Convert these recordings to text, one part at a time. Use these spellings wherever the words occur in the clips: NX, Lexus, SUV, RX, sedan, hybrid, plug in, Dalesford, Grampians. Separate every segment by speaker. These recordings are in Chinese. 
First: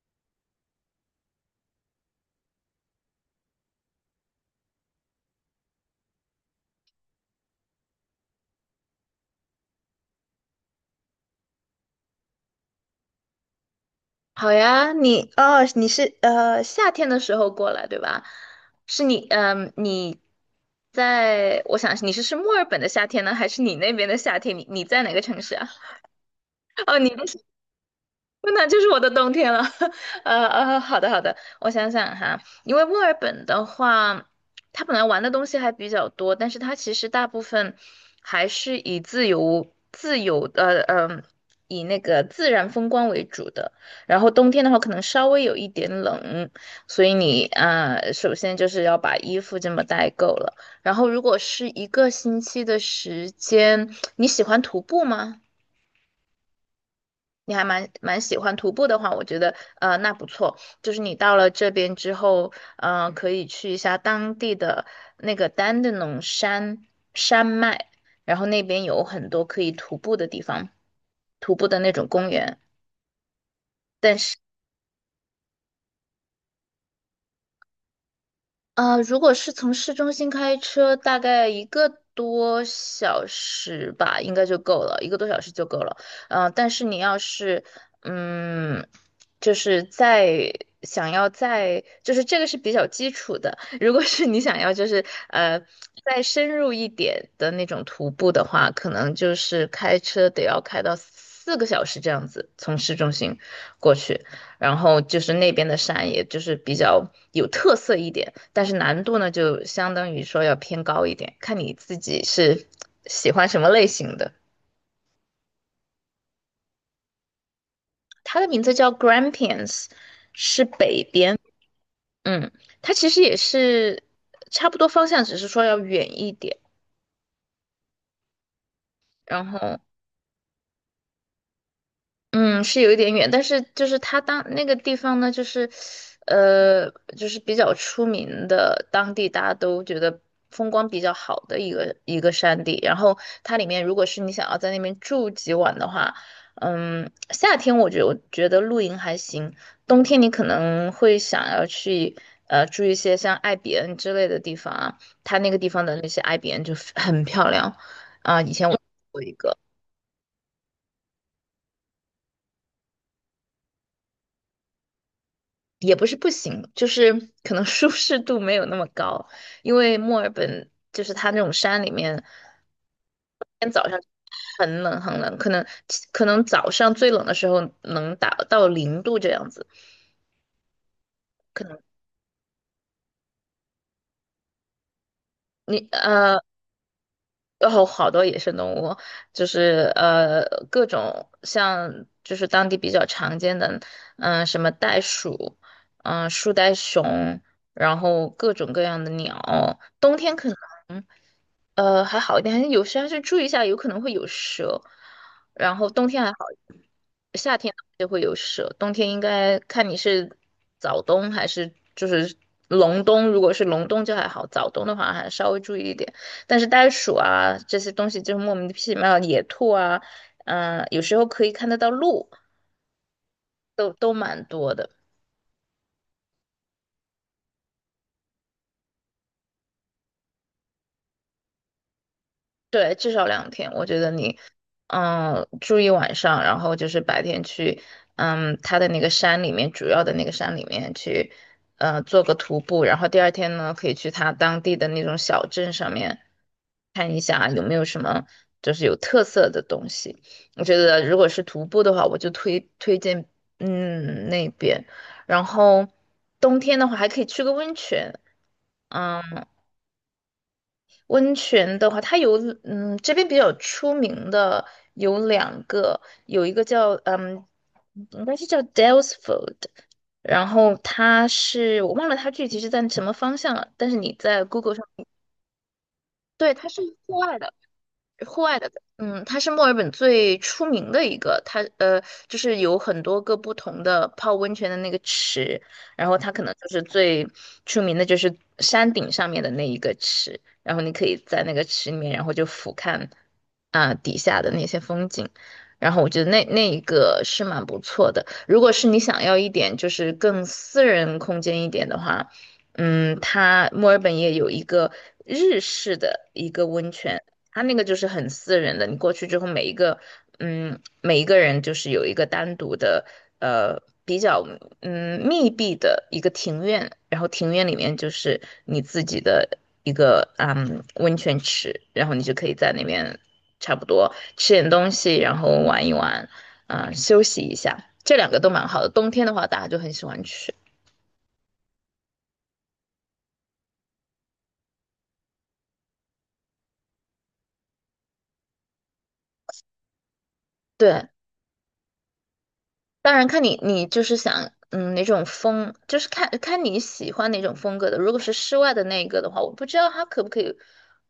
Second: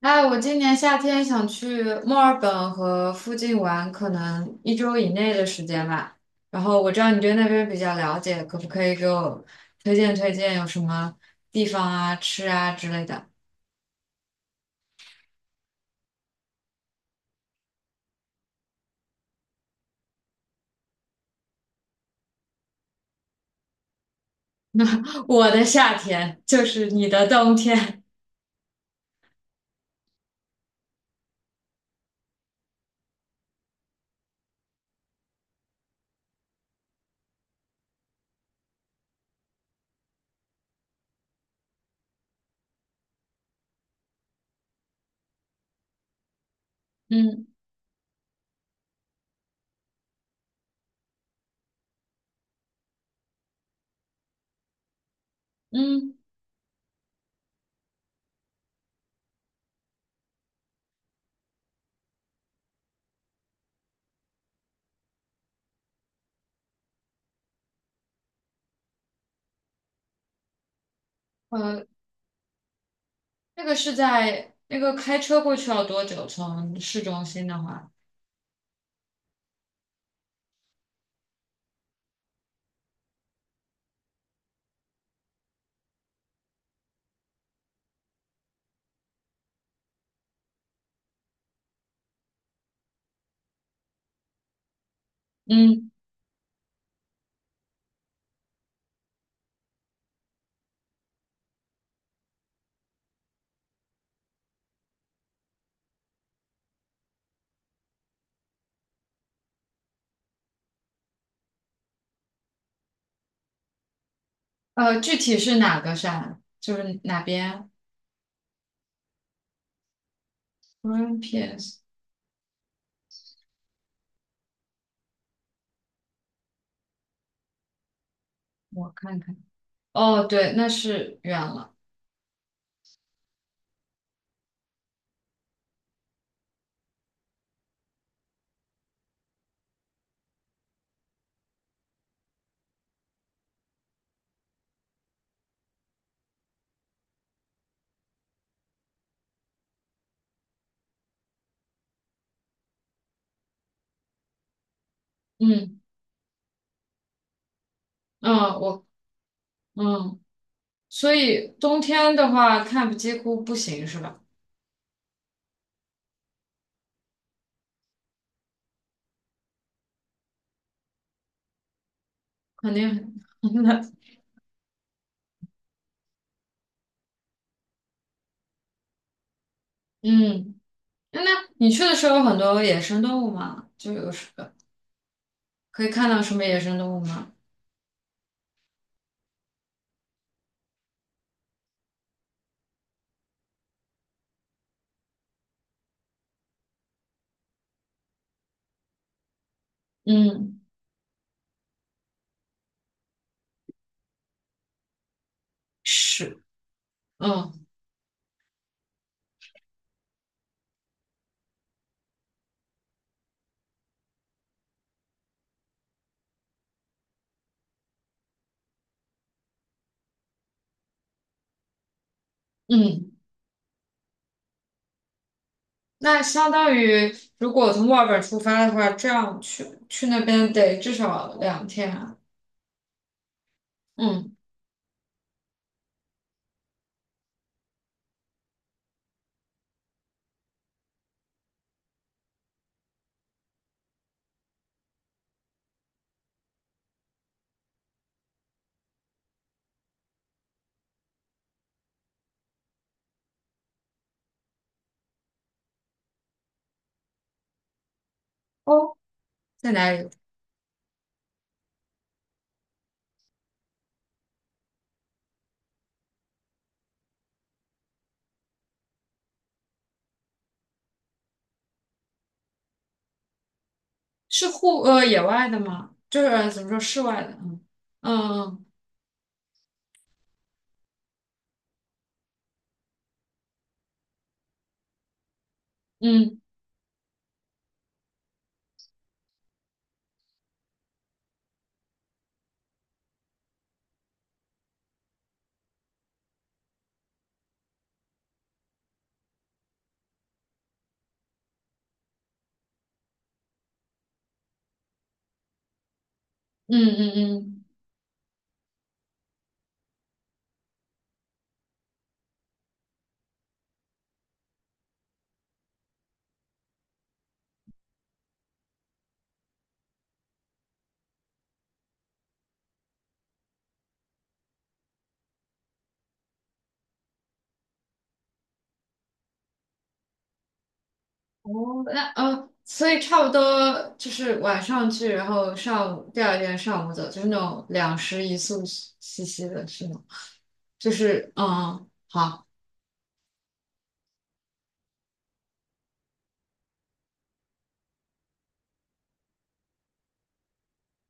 Speaker 1: 哎，我今年夏天想去墨尔本和附近玩，可能一周以内的时间吧。然后我知道你对那边比较了解，可不可以给我推荐推荐有什么地方啊、吃啊之类的？
Speaker 2: 好呀，你是夏天的时候过来对吧？是你嗯、你在我想你是墨尔本的夏天呢，还是你那边的夏天？你在哪个 城
Speaker 1: 我
Speaker 2: 市
Speaker 1: 的
Speaker 2: 啊？
Speaker 1: 夏天就 是
Speaker 2: 哦，
Speaker 1: 你
Speaker 2: 你的。
Speaker 1: 的冬天。
Speaker 2: 那就是我的冬天了。好的好的，我想想哈。因为墨尔本的话，它本来玩的东西还比较多，但是它其实大部分还是以自由自由呃呃，以那个自然风光为主的。然后冬天的话，可能稍微有一点冷，所 以
Speaker 1: 嗯
Speaker 2: 你首先就是要把衣服这么带够了。然后，如果是一个星期的时间，你喜欢徒步吗？
Speaker 1: 嗯，
Speaker 2: 你还蛮喜欢徒步的话，我觉得那不错。就是你到了这边之后，可以去一下当地的那个丹德农山脉，然后那边有很多可以徒步的地方，徒步的
Speaker 1: 呃，
Speaker 2: 那种公园。
Speaker 1: 那个是在那个开车过去要多久？从市中心的话，
Speaker 2: 如果是从市中心开车，大概一个多小时吧，应该就够了，一个多小时就够了。但是你要是，嗯，就是在想要在，就是这个是比较基础的。如果是你想要就是
Speaker 1: 嗯，
Speaker 2: 再深入一点的那种徒步的话，可能就是开车得要开到四个小时这样子，从市中心过去。然后就是那边的山，也就是比较有特色一点，但是难度呢，就相当于说要偏高一点，看你自己是喜欢什么类型的。
Speaker 1: 具体是哪个山？就是哪边
Speaker 2: 它的名字叫 Grampians，是
Speaker 1: g r e
Speaker 2: 北
Speaker 1: e n p
Speaker 2: 边。
Speaker 1: e a e
Speaker 2: 嗯，它其实也是差不多方向，只是说要远一点。
Speaker 1: 我看看。
Speaker 2: 然后
Speaker 1: 哦，对，那是远了。
Speaker 2: 嗯，是有一点远，但是就是它当那个地方呢，就是，呃，就是比较出名的，当地大家都觉得风光比较好的一个山地。然后它里面，如果是你想要在那边住几晚的话，夏天我觉得露营还行，冬天你可能会想要去住一些像艾比恩之类的地方啊，它那个地
Speaker 1: 嗯
Speaker 2: 方的那些艾比恩就很漂亮啊，以
Speaker 1: 嗯，
Speaker 2: 前我住
Speaker 1: 我
Speaker 2: 过一个。
Speaker 1: 嗯，所以冬天的话看几乎不行是吧？
Speaker 2: 也不是不行，就是可能舒适度没有那么高，因为墨尔本就是它那种山里面，
Speaker 1: 肯定很
Speaker 2: 天早
Speaker 1: 冷。
Speaker 2: 上很冷很冷，可能早上最冷的时候能达到零度这样子。
Speaker 1: 嗯，那
Speaker 2: 可
Speaker 1: 你
Speaker 2: 能
Speaker 1: 去的时候有很多野生动物吗？就有什可以
Speaker 2: 你
Speaker 1: 看到什么野生动物吗？
Speaker 2: 有好多野生动物，就是各种像就是当地比较常见的，什么袋鼠，树袋熊，然后各种各样的鸟，冬天可能。
Speaker 1: 嗯，
Speaker 2: 还好一点，还是有时还是注意一下，有可能会有蛇。然后冬天还好，
Speaker 1: 是，
Speaker 2: 夏
Speaker 1: 嗯
Speaker 2: 天就会有蛇。冬天应该看你是早冬还是就是隆冬，如果是隆冬就还好，早冬的话还稍微注意一点。但是袋鼠啊这些东西就是莫名其妙，野兔啊，有时候可以看得到鹿，
Speaker 1: 嗯，
Speaker 2: 都蛮多的。
Speaker 1: 那相当于如果从墨尔本出发的话，这样去那边得至少2天啊
Speaker 2: 对，至少两天，我觉得
Speaker 1: 嗯，
Speaker 2: 你，住一晚上，然后就是白天去，它的那个山里面，主要的那个山里面去，做个徒步，然后第二天呢，可以去它当地的那种小镇上面看一下有没有什么就是有特色的东西。我觉得如果是徒步的话，我就推荐，那边，然后冬天的话还可以去个温泉。
Speaker 1: 哦，
Speaker 2: 嗯。
Speaker 1: 在哪里？
Speaker 2: 温泉的话，它有这边比较出名的有两个，有一个叫应该是叫 Dalesford，然后它是我忘了它具体是在什么方向了，但是你在
Speaker 1: 是
Speaker 2: Google 上。
Speaker 1: 野外的吗？就是
Speaker 2: 对，
Speaker 1: 怎么
Speaker 2: 它
Speaker 1: 说
Speaker 2: 是
Speaker 1: 室
Speaker 2: 户
Speaker 1: 外的？
Speaker 2: 外的。户外
Speaker 1: 嗯
Speaker 2: 的，它是墨尔本最出名的一个，它就是有很多个不同的泡温泉的那个池，然后
Speaker 1: 嗯
Speaker 2: 它
Speaker 1: 嗯
Speaker 2: 可能就是最出名的就是山顶上面的那一个池，然后你可以在那个池里面，然后就俯瞰啊、底下的那些风景，然后我觉得那一个是蛮不错的。如果是你想要一点就是更私人空间一点的话，它墨尔本也有一个日式的一个
Speaker 1: 嗯
Speaker 2: 温
Speaker 1: 嗯
Speaker 2: 泉。他
Speaker 1: 嗯。
Speaker 2: 那个就是很私人的，你过去之后，每一个人就是有一个单独的，比较密闭的一个庭院，然后庭院里面就是你自己的一个温泉池，然后你就可以在那边差不多吃点东西，然后玩一玩，休息一下，这两个都蛮好的。冬天的话，大家就很喜欢去。
Speaker 1: 哦，那所以差不多就是晚上去，然后上午第二天上午走，就是那种两食一宿兮兮的，是吗？就
Speaker 2: 对，
Speaker 1: 是嗯，好，
Speaker 2: 当然看你就是想哪种风，就是看看你喜欢哪种风格的。如果是室外的那个的话，我不知道它可不可以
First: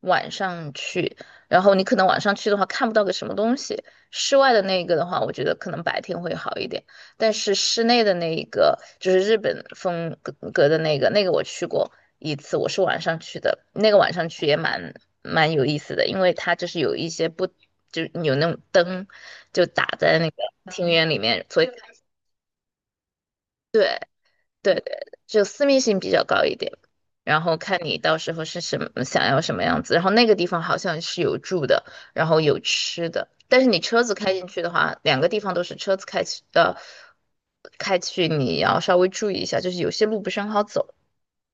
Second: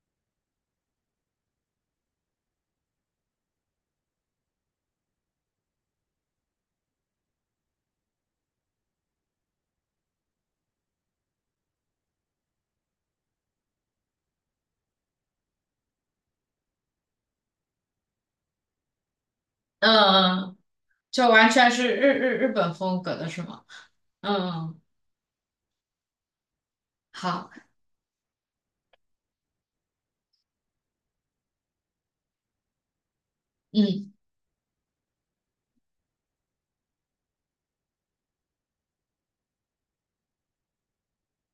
Speaker 2: 晚上去，然后你可能晚上去的话看不到个什么东西。室外的那个的话，我觉得可能白天会好一点，但是室内的那一个就是日本风格的那个，那个我去过一次，我是晚上去的，那个晚上去也蛮有意思的，因为它就是有一些不。就是有那种灯，就打在那个
Speaker 1: 嗯，
Speaker 2: 庭院里
Speaker 1: 就
Speaker 2: 面，
Speaker 1: 完
Speaker 2: 所
Speaker 1: 全
Speaker 2: 以
Speaker 1: 是日本风格的是吗？
Speaker 2: 对
Speaker 1: 嗯，
Speaker 2: 对，就私密性比较高一点，然
Speaker 1: 好，
Speaker 2: 后看你到时候是什么想要什么样子。然后那个地方好像是有住的，然后有吃的，但是你车
Speaker 1: 嗯，
Speaker 2: 子开进去的话，两个地方都是车子开去，你要稍微注意一下，就是有些路不是很好走。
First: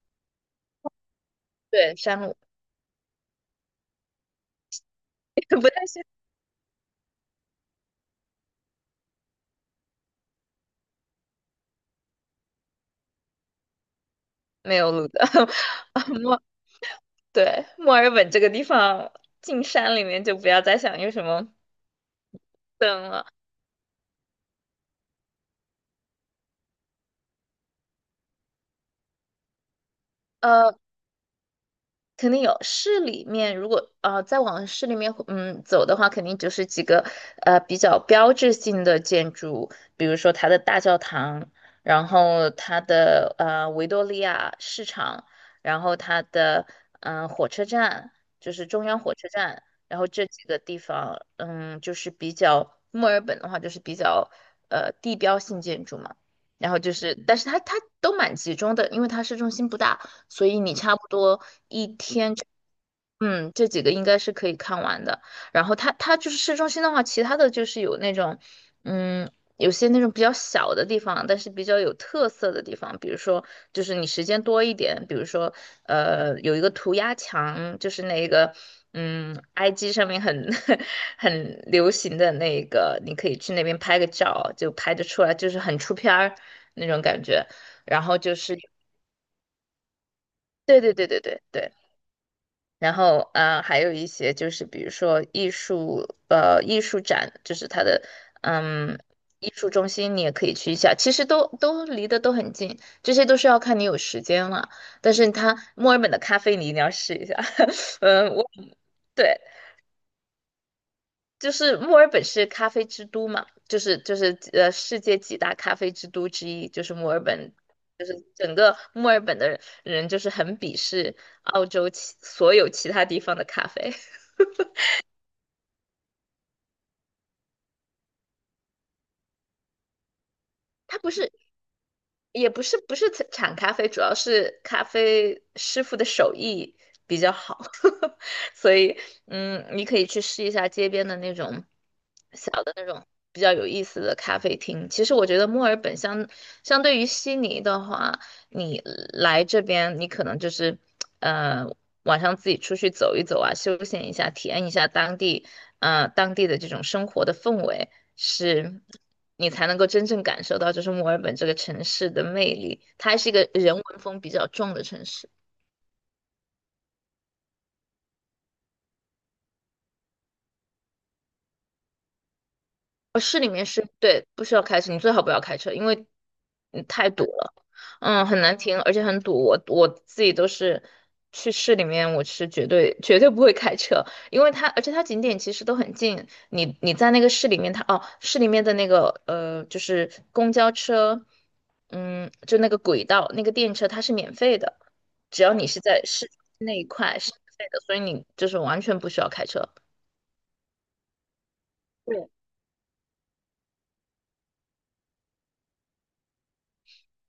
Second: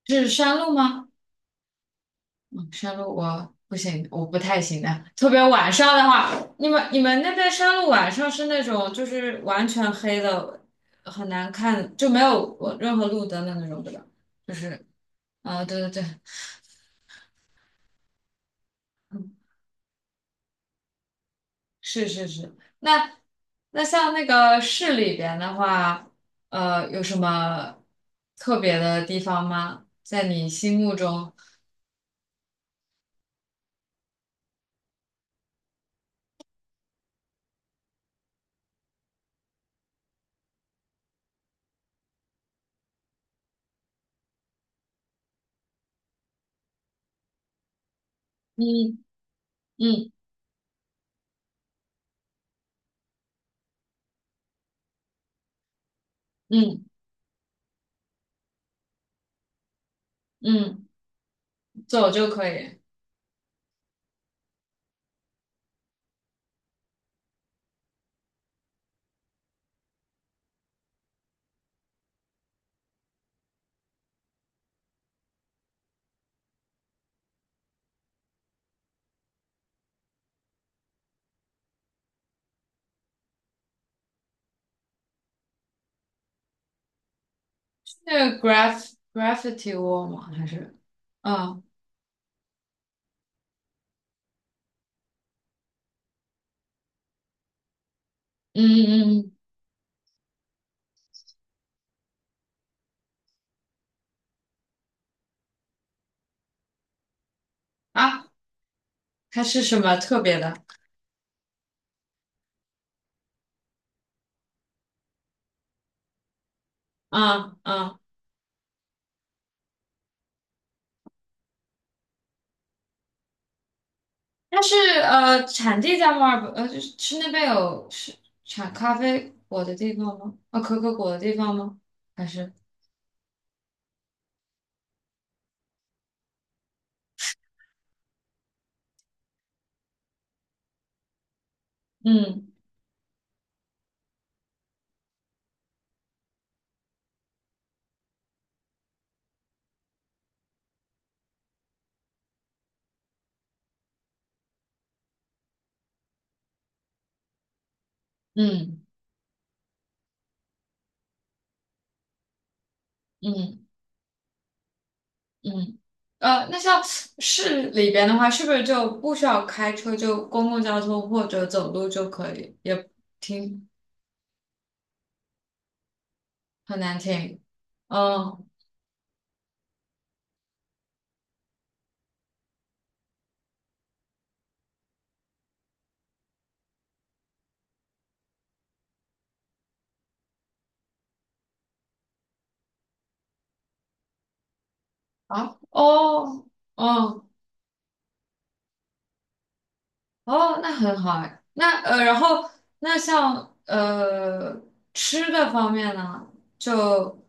Speaker 1: 是山路吗？
Speaker 2: 对，山路
Speaker 1: 嗯，山路我不行，我不太行的。特别
Speaker 2: 不
Speaker 1: 晚
Speaker 2: 太
Speaker 1: 上的
Speaker 2: 行，
Speaker 1: 话，你们那边山路晚上是那种就是完全黑的，很难看，就没有我任何路灯的那种，对吧？就
Speaker 2: 没
Speaker 1: 是
Speaker 2: 有路的。
Speaker 1: 啊、对对对，
Speaker 2: 啊，对，墨尔本这个地方进山里面就不要再想有什么
Speaker 1: 是是是。
Speaker 2: 灯
Speaker 1: 那
Speaker 2: 了。
Speaker 1: 那像那个市里边的话，有什么特别的地方吗？在你
Speaker 2: 呃。
Speaker 1: 心目中，
Speaker 2: 肯定有市里面，如果再往市里面走的话，肯定就是几个比较标志性的建筑，比如说它的大教堂，然后它的维多利亚市场，然后它的火车站，就是中央
Speaker 1: 嗯
Speaker 2: 火车站，然后
Speaker 1: 嗯
Speaker 2: 这几个地方，就是比较墨尔本的话，就是比较地标性建筑嘛。然后
Speaker 1: 嗯
Speaker 2: 就是，但是它都蛮集中的，因为它市中心不大，所以你
Speaker 1: 嗯，
Speaker 2: 差不多。
Speaker 1: 走就可以。
Speaker 2: 嗯，这几个应该是可以看完的。然后它就是市中心的话，其他的就是有那种，嗯，有些那种比较小的地方，但是比较有特色的地方，比如说就是你时间多一点，比如说有一个涂鸦墙，就是那个IG 上面很 很流行的那个，你可以去那边拍个照，就拍得出来，就是很出片儿那种感觉。然后
Speaker 1: 那
Speaker 2: 就
Speaker 1: 个
Speaker 2: 是
Speaker 1: graffiti wall 吗？还是，
Speaker 2: 对对对对对
Speaker 1: 啊，嗯
Speaker 2: 对。然后啊还有一些就是比如说艺术展，就是它的
Speaker 1: 嗯
Speaker 2: 嗯
Speaker 1: 嗯
Speaker 2: 艺术中心，你也可以去一下。其实都离得都很近，这些都是要看你有时间了。但是它墨尔本的咖啡你一定要试一下。
Speaker 1: 啊，
Speaker 2: 嗯，我对，
Speaker 1: 它是什么特别的？
Speaker 2: 就是墨尔本是咖啡之都嘛，就是世界几大咖啡之都之一，就是墨尔本。
Speaker 1: 啊啊，
Speaker 2: 就是整个墨尔本的人，就是很鄙视澳洲其所有其他地方的咖啡。
Speaker 1: 它是产地在墨尔本，就是那边有是产咖啡果的地方吗？啊，可可
Speaker 2: 它
Speaker 1: 果
Speaker 2: 不
Speaker 1: 的
Speaker 2: 是，
Speaker 1: 地方吗？还
Speaker 2: 也
Speaker 1: 是
Speaker 2: 不是，不是产咖啡，主要是咖啡师傅的手艺比较好，所以，你可以去试一下街边的那种
Speaker 1: 嗯
Speaker 2: 小的那种比较有意思的咖啡厅。其实我觉得墨尔本相对于悉尼的话，你来这边，你可能就是，呃，晚上自己出去走一走啊，休闲一下，体验一下当地，当地的这种生活的氛围。
Speaker 1: 嗯
Speaker 2: 是你才能够真正感受到，就是墨尔本这个城市的魅力。它还是一个
Speaker 1: 嗯
Speaker 2: 人文风比较重的城市。
Speaker 1: 嗯那像市里边的话，是不是就不需要开车，就公共交通或者走路就可以？也
Speaker 2: 呃市里
Speaker 1: 挺
Speaker 2: 面是对，不需要开车，你最好不要开车，因为
Speaker 1: 很难
Speaker 2: 太堵
Speaker 1: 听，
Speaker 2: 了，嗯，很
Speaker 1: 嗯。
Speaker 2: 难停，而且很堵。我自己都是去市里面，我是绝对绝对不会开车，因为它而且它景点其实都很近，你在那个市里面它，哦，市里面的那个就是公交车，嗯，就那个轨道那个电车它是免费的，只要
Speaker 1: 啊，
Speaker 2: 你是在市
Speaker 1: 哦，
Speaker 2: 那一块
Speaker 1: 哦，
Speaker 2: 是免费的，所以你就是完全不需要开车。
Speaker 1: 哦，那很好哎。那然后那像吃的方面呢，就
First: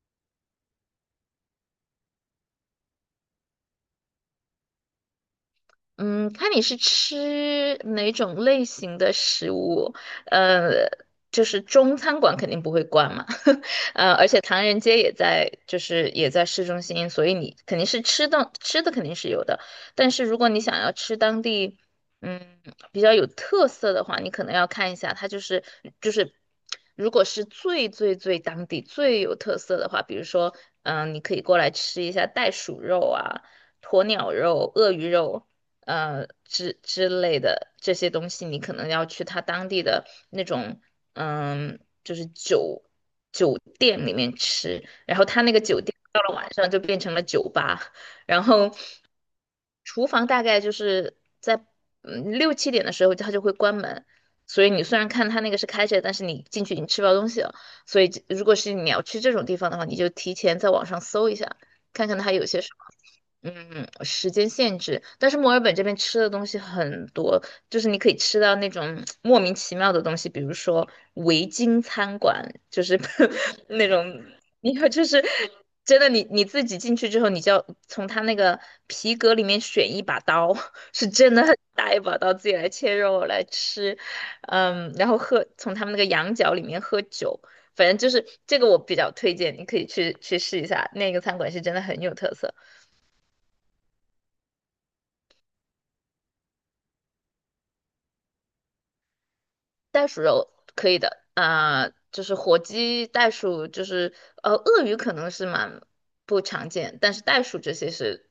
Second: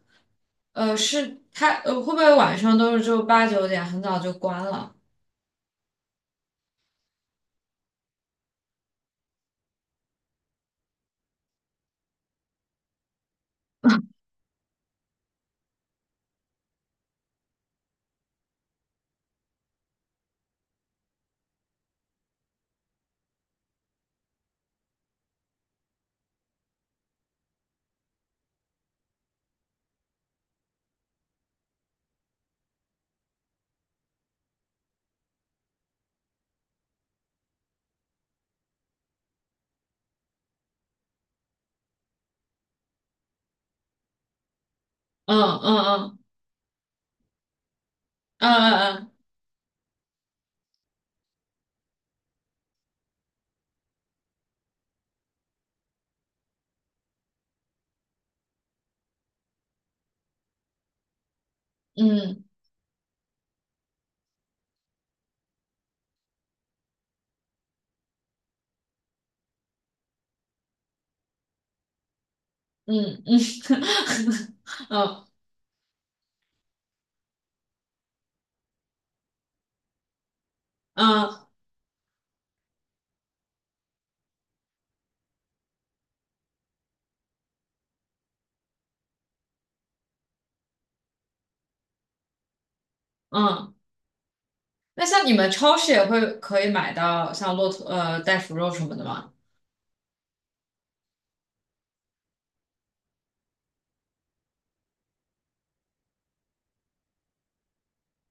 Speaker 1: 是他会不会晚上都是就8、9点很早就关了？
Speaker 2: 嗯，看你是吃哪种类型的食物，呃，就是中餐馆肯定不会关嘛，而且唐人街也在，就是也在市中心，所以你肯定是吃的肯定是有的，但是如果你想要吃当地，嗯，比较有特色的话，你可能要看一下，它就是，如果是最最最当地最有特色的话，比如说，嗯、你可以过来吃一下袋鼠肉啊、鸵鸟肉、鳄鱼肉。之类的这些东西，你可能要去他当地的那种嗯，就是酒店里面吃，然后
Speaker 1: 嗯
Speaker 2: 他那个酒店
Speaker 1: 嗯
Speaker 2: 到了晚上就变成了酒吧，然后
Speaker 1: 嗯
Speaker 2: 厨房大概就是在嗯六七点的时候他就会关门。所以你虽然看他那个是开着，但是你进去已经吃不到东西了。所以这如果是你要去这种地方的话，你就提前在网上搜一下，看看它
Speaker 1: 嗯
Speaker 2: 有些什么。嗯，时间限制，但是墨尔本这边吃的东西很多，就是你可以吃到那种莫名其妙的东西，比如说维京餐馆，就是
Speaker 1: 嗯嗯 嗯
Speaker 2: 那
Speaker 1: 嗯
Speaker 2: 种，你
Speaker 1: 嗯
Speaker 2: 看，就是
Speaker 1: 嗯
Speaker 2: 真的你，你自己进去之后，你就要从他那个皮革里面选一把刀，是真的
Speaker 1: 嗯
Speaker 2: 很大一把刀，自己来切肉来吃，嗯，然后喝，从他们那个羊角里面喝酒，反正就是这个我比较推荐，你可以去试一下，那个餐馆是真的很有特色。
Speaker 1: 嗯那像你们超市也会可以买到像骆驼袋鼠肉什么的吗？
Speaker 2: 袋鼠肉可以的啊、就是火鸡、袋鼠，就是鳄鱼可能是蛮不常见，但是袋鼠这些是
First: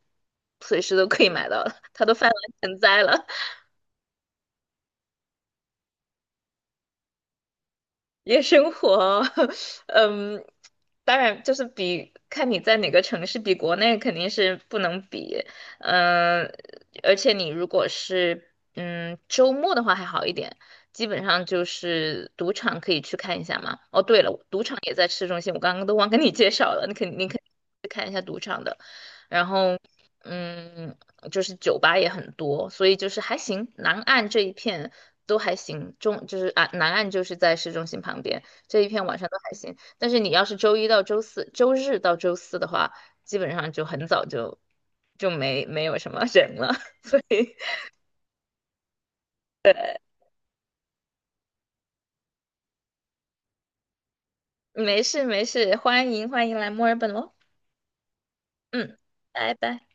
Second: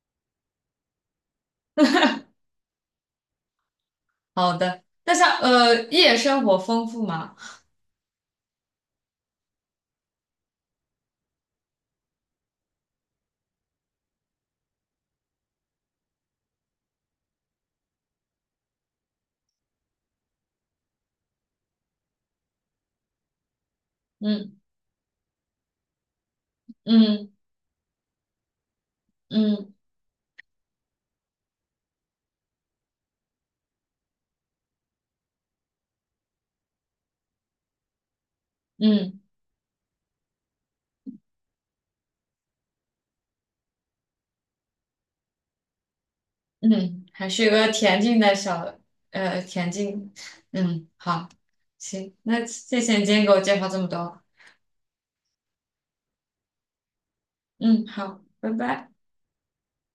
Speaker 2: 随时都可以买到的，它都泛滥成灾了。
Speaker 1: 好的。那像夜生活丰富吗？
Speaker 2: 夜生活，嗯，当然就是比看你在哪个城市，比国内肯定是不能比，嗯，而且你如果是嗯周末的话还好一点，基本上就是赌场可以去看一下嘛。哦，对了，
Speaker 1: 嗯
Speaker 2: 赌场也在市中心，我刚刚都忘跟你介绍了，你肯你
Speaker 1: 嗯
Speaker 2: 肯然
Speaker 1: 嗯
Speaker 2: 后嗯，就是酒吧也很多，所以就是还行。南岸这一片都还行，中就是啊，南岸就是在市中心旁边这一片晚
Speaker 1: 嗯
Speaker 2: 上都还行。但是你要是周一到周四、周日到周四的话，基本上就很早就就没有什么人了，
Speaker 1: 嗯，
Speaker 2: 所
Speaker 1: 还是有
Speaker 2: 以
Speaker 1: 个恬静的恬静，嗯，好，行，那谢谢你今天给我介绍这么多，
Speaker 2: 没事没事，欢迎欢迎来墨尔本喽，
Speaker 1: 嗯，好，拜拜。
Speaker 2: 嗯，拜拜。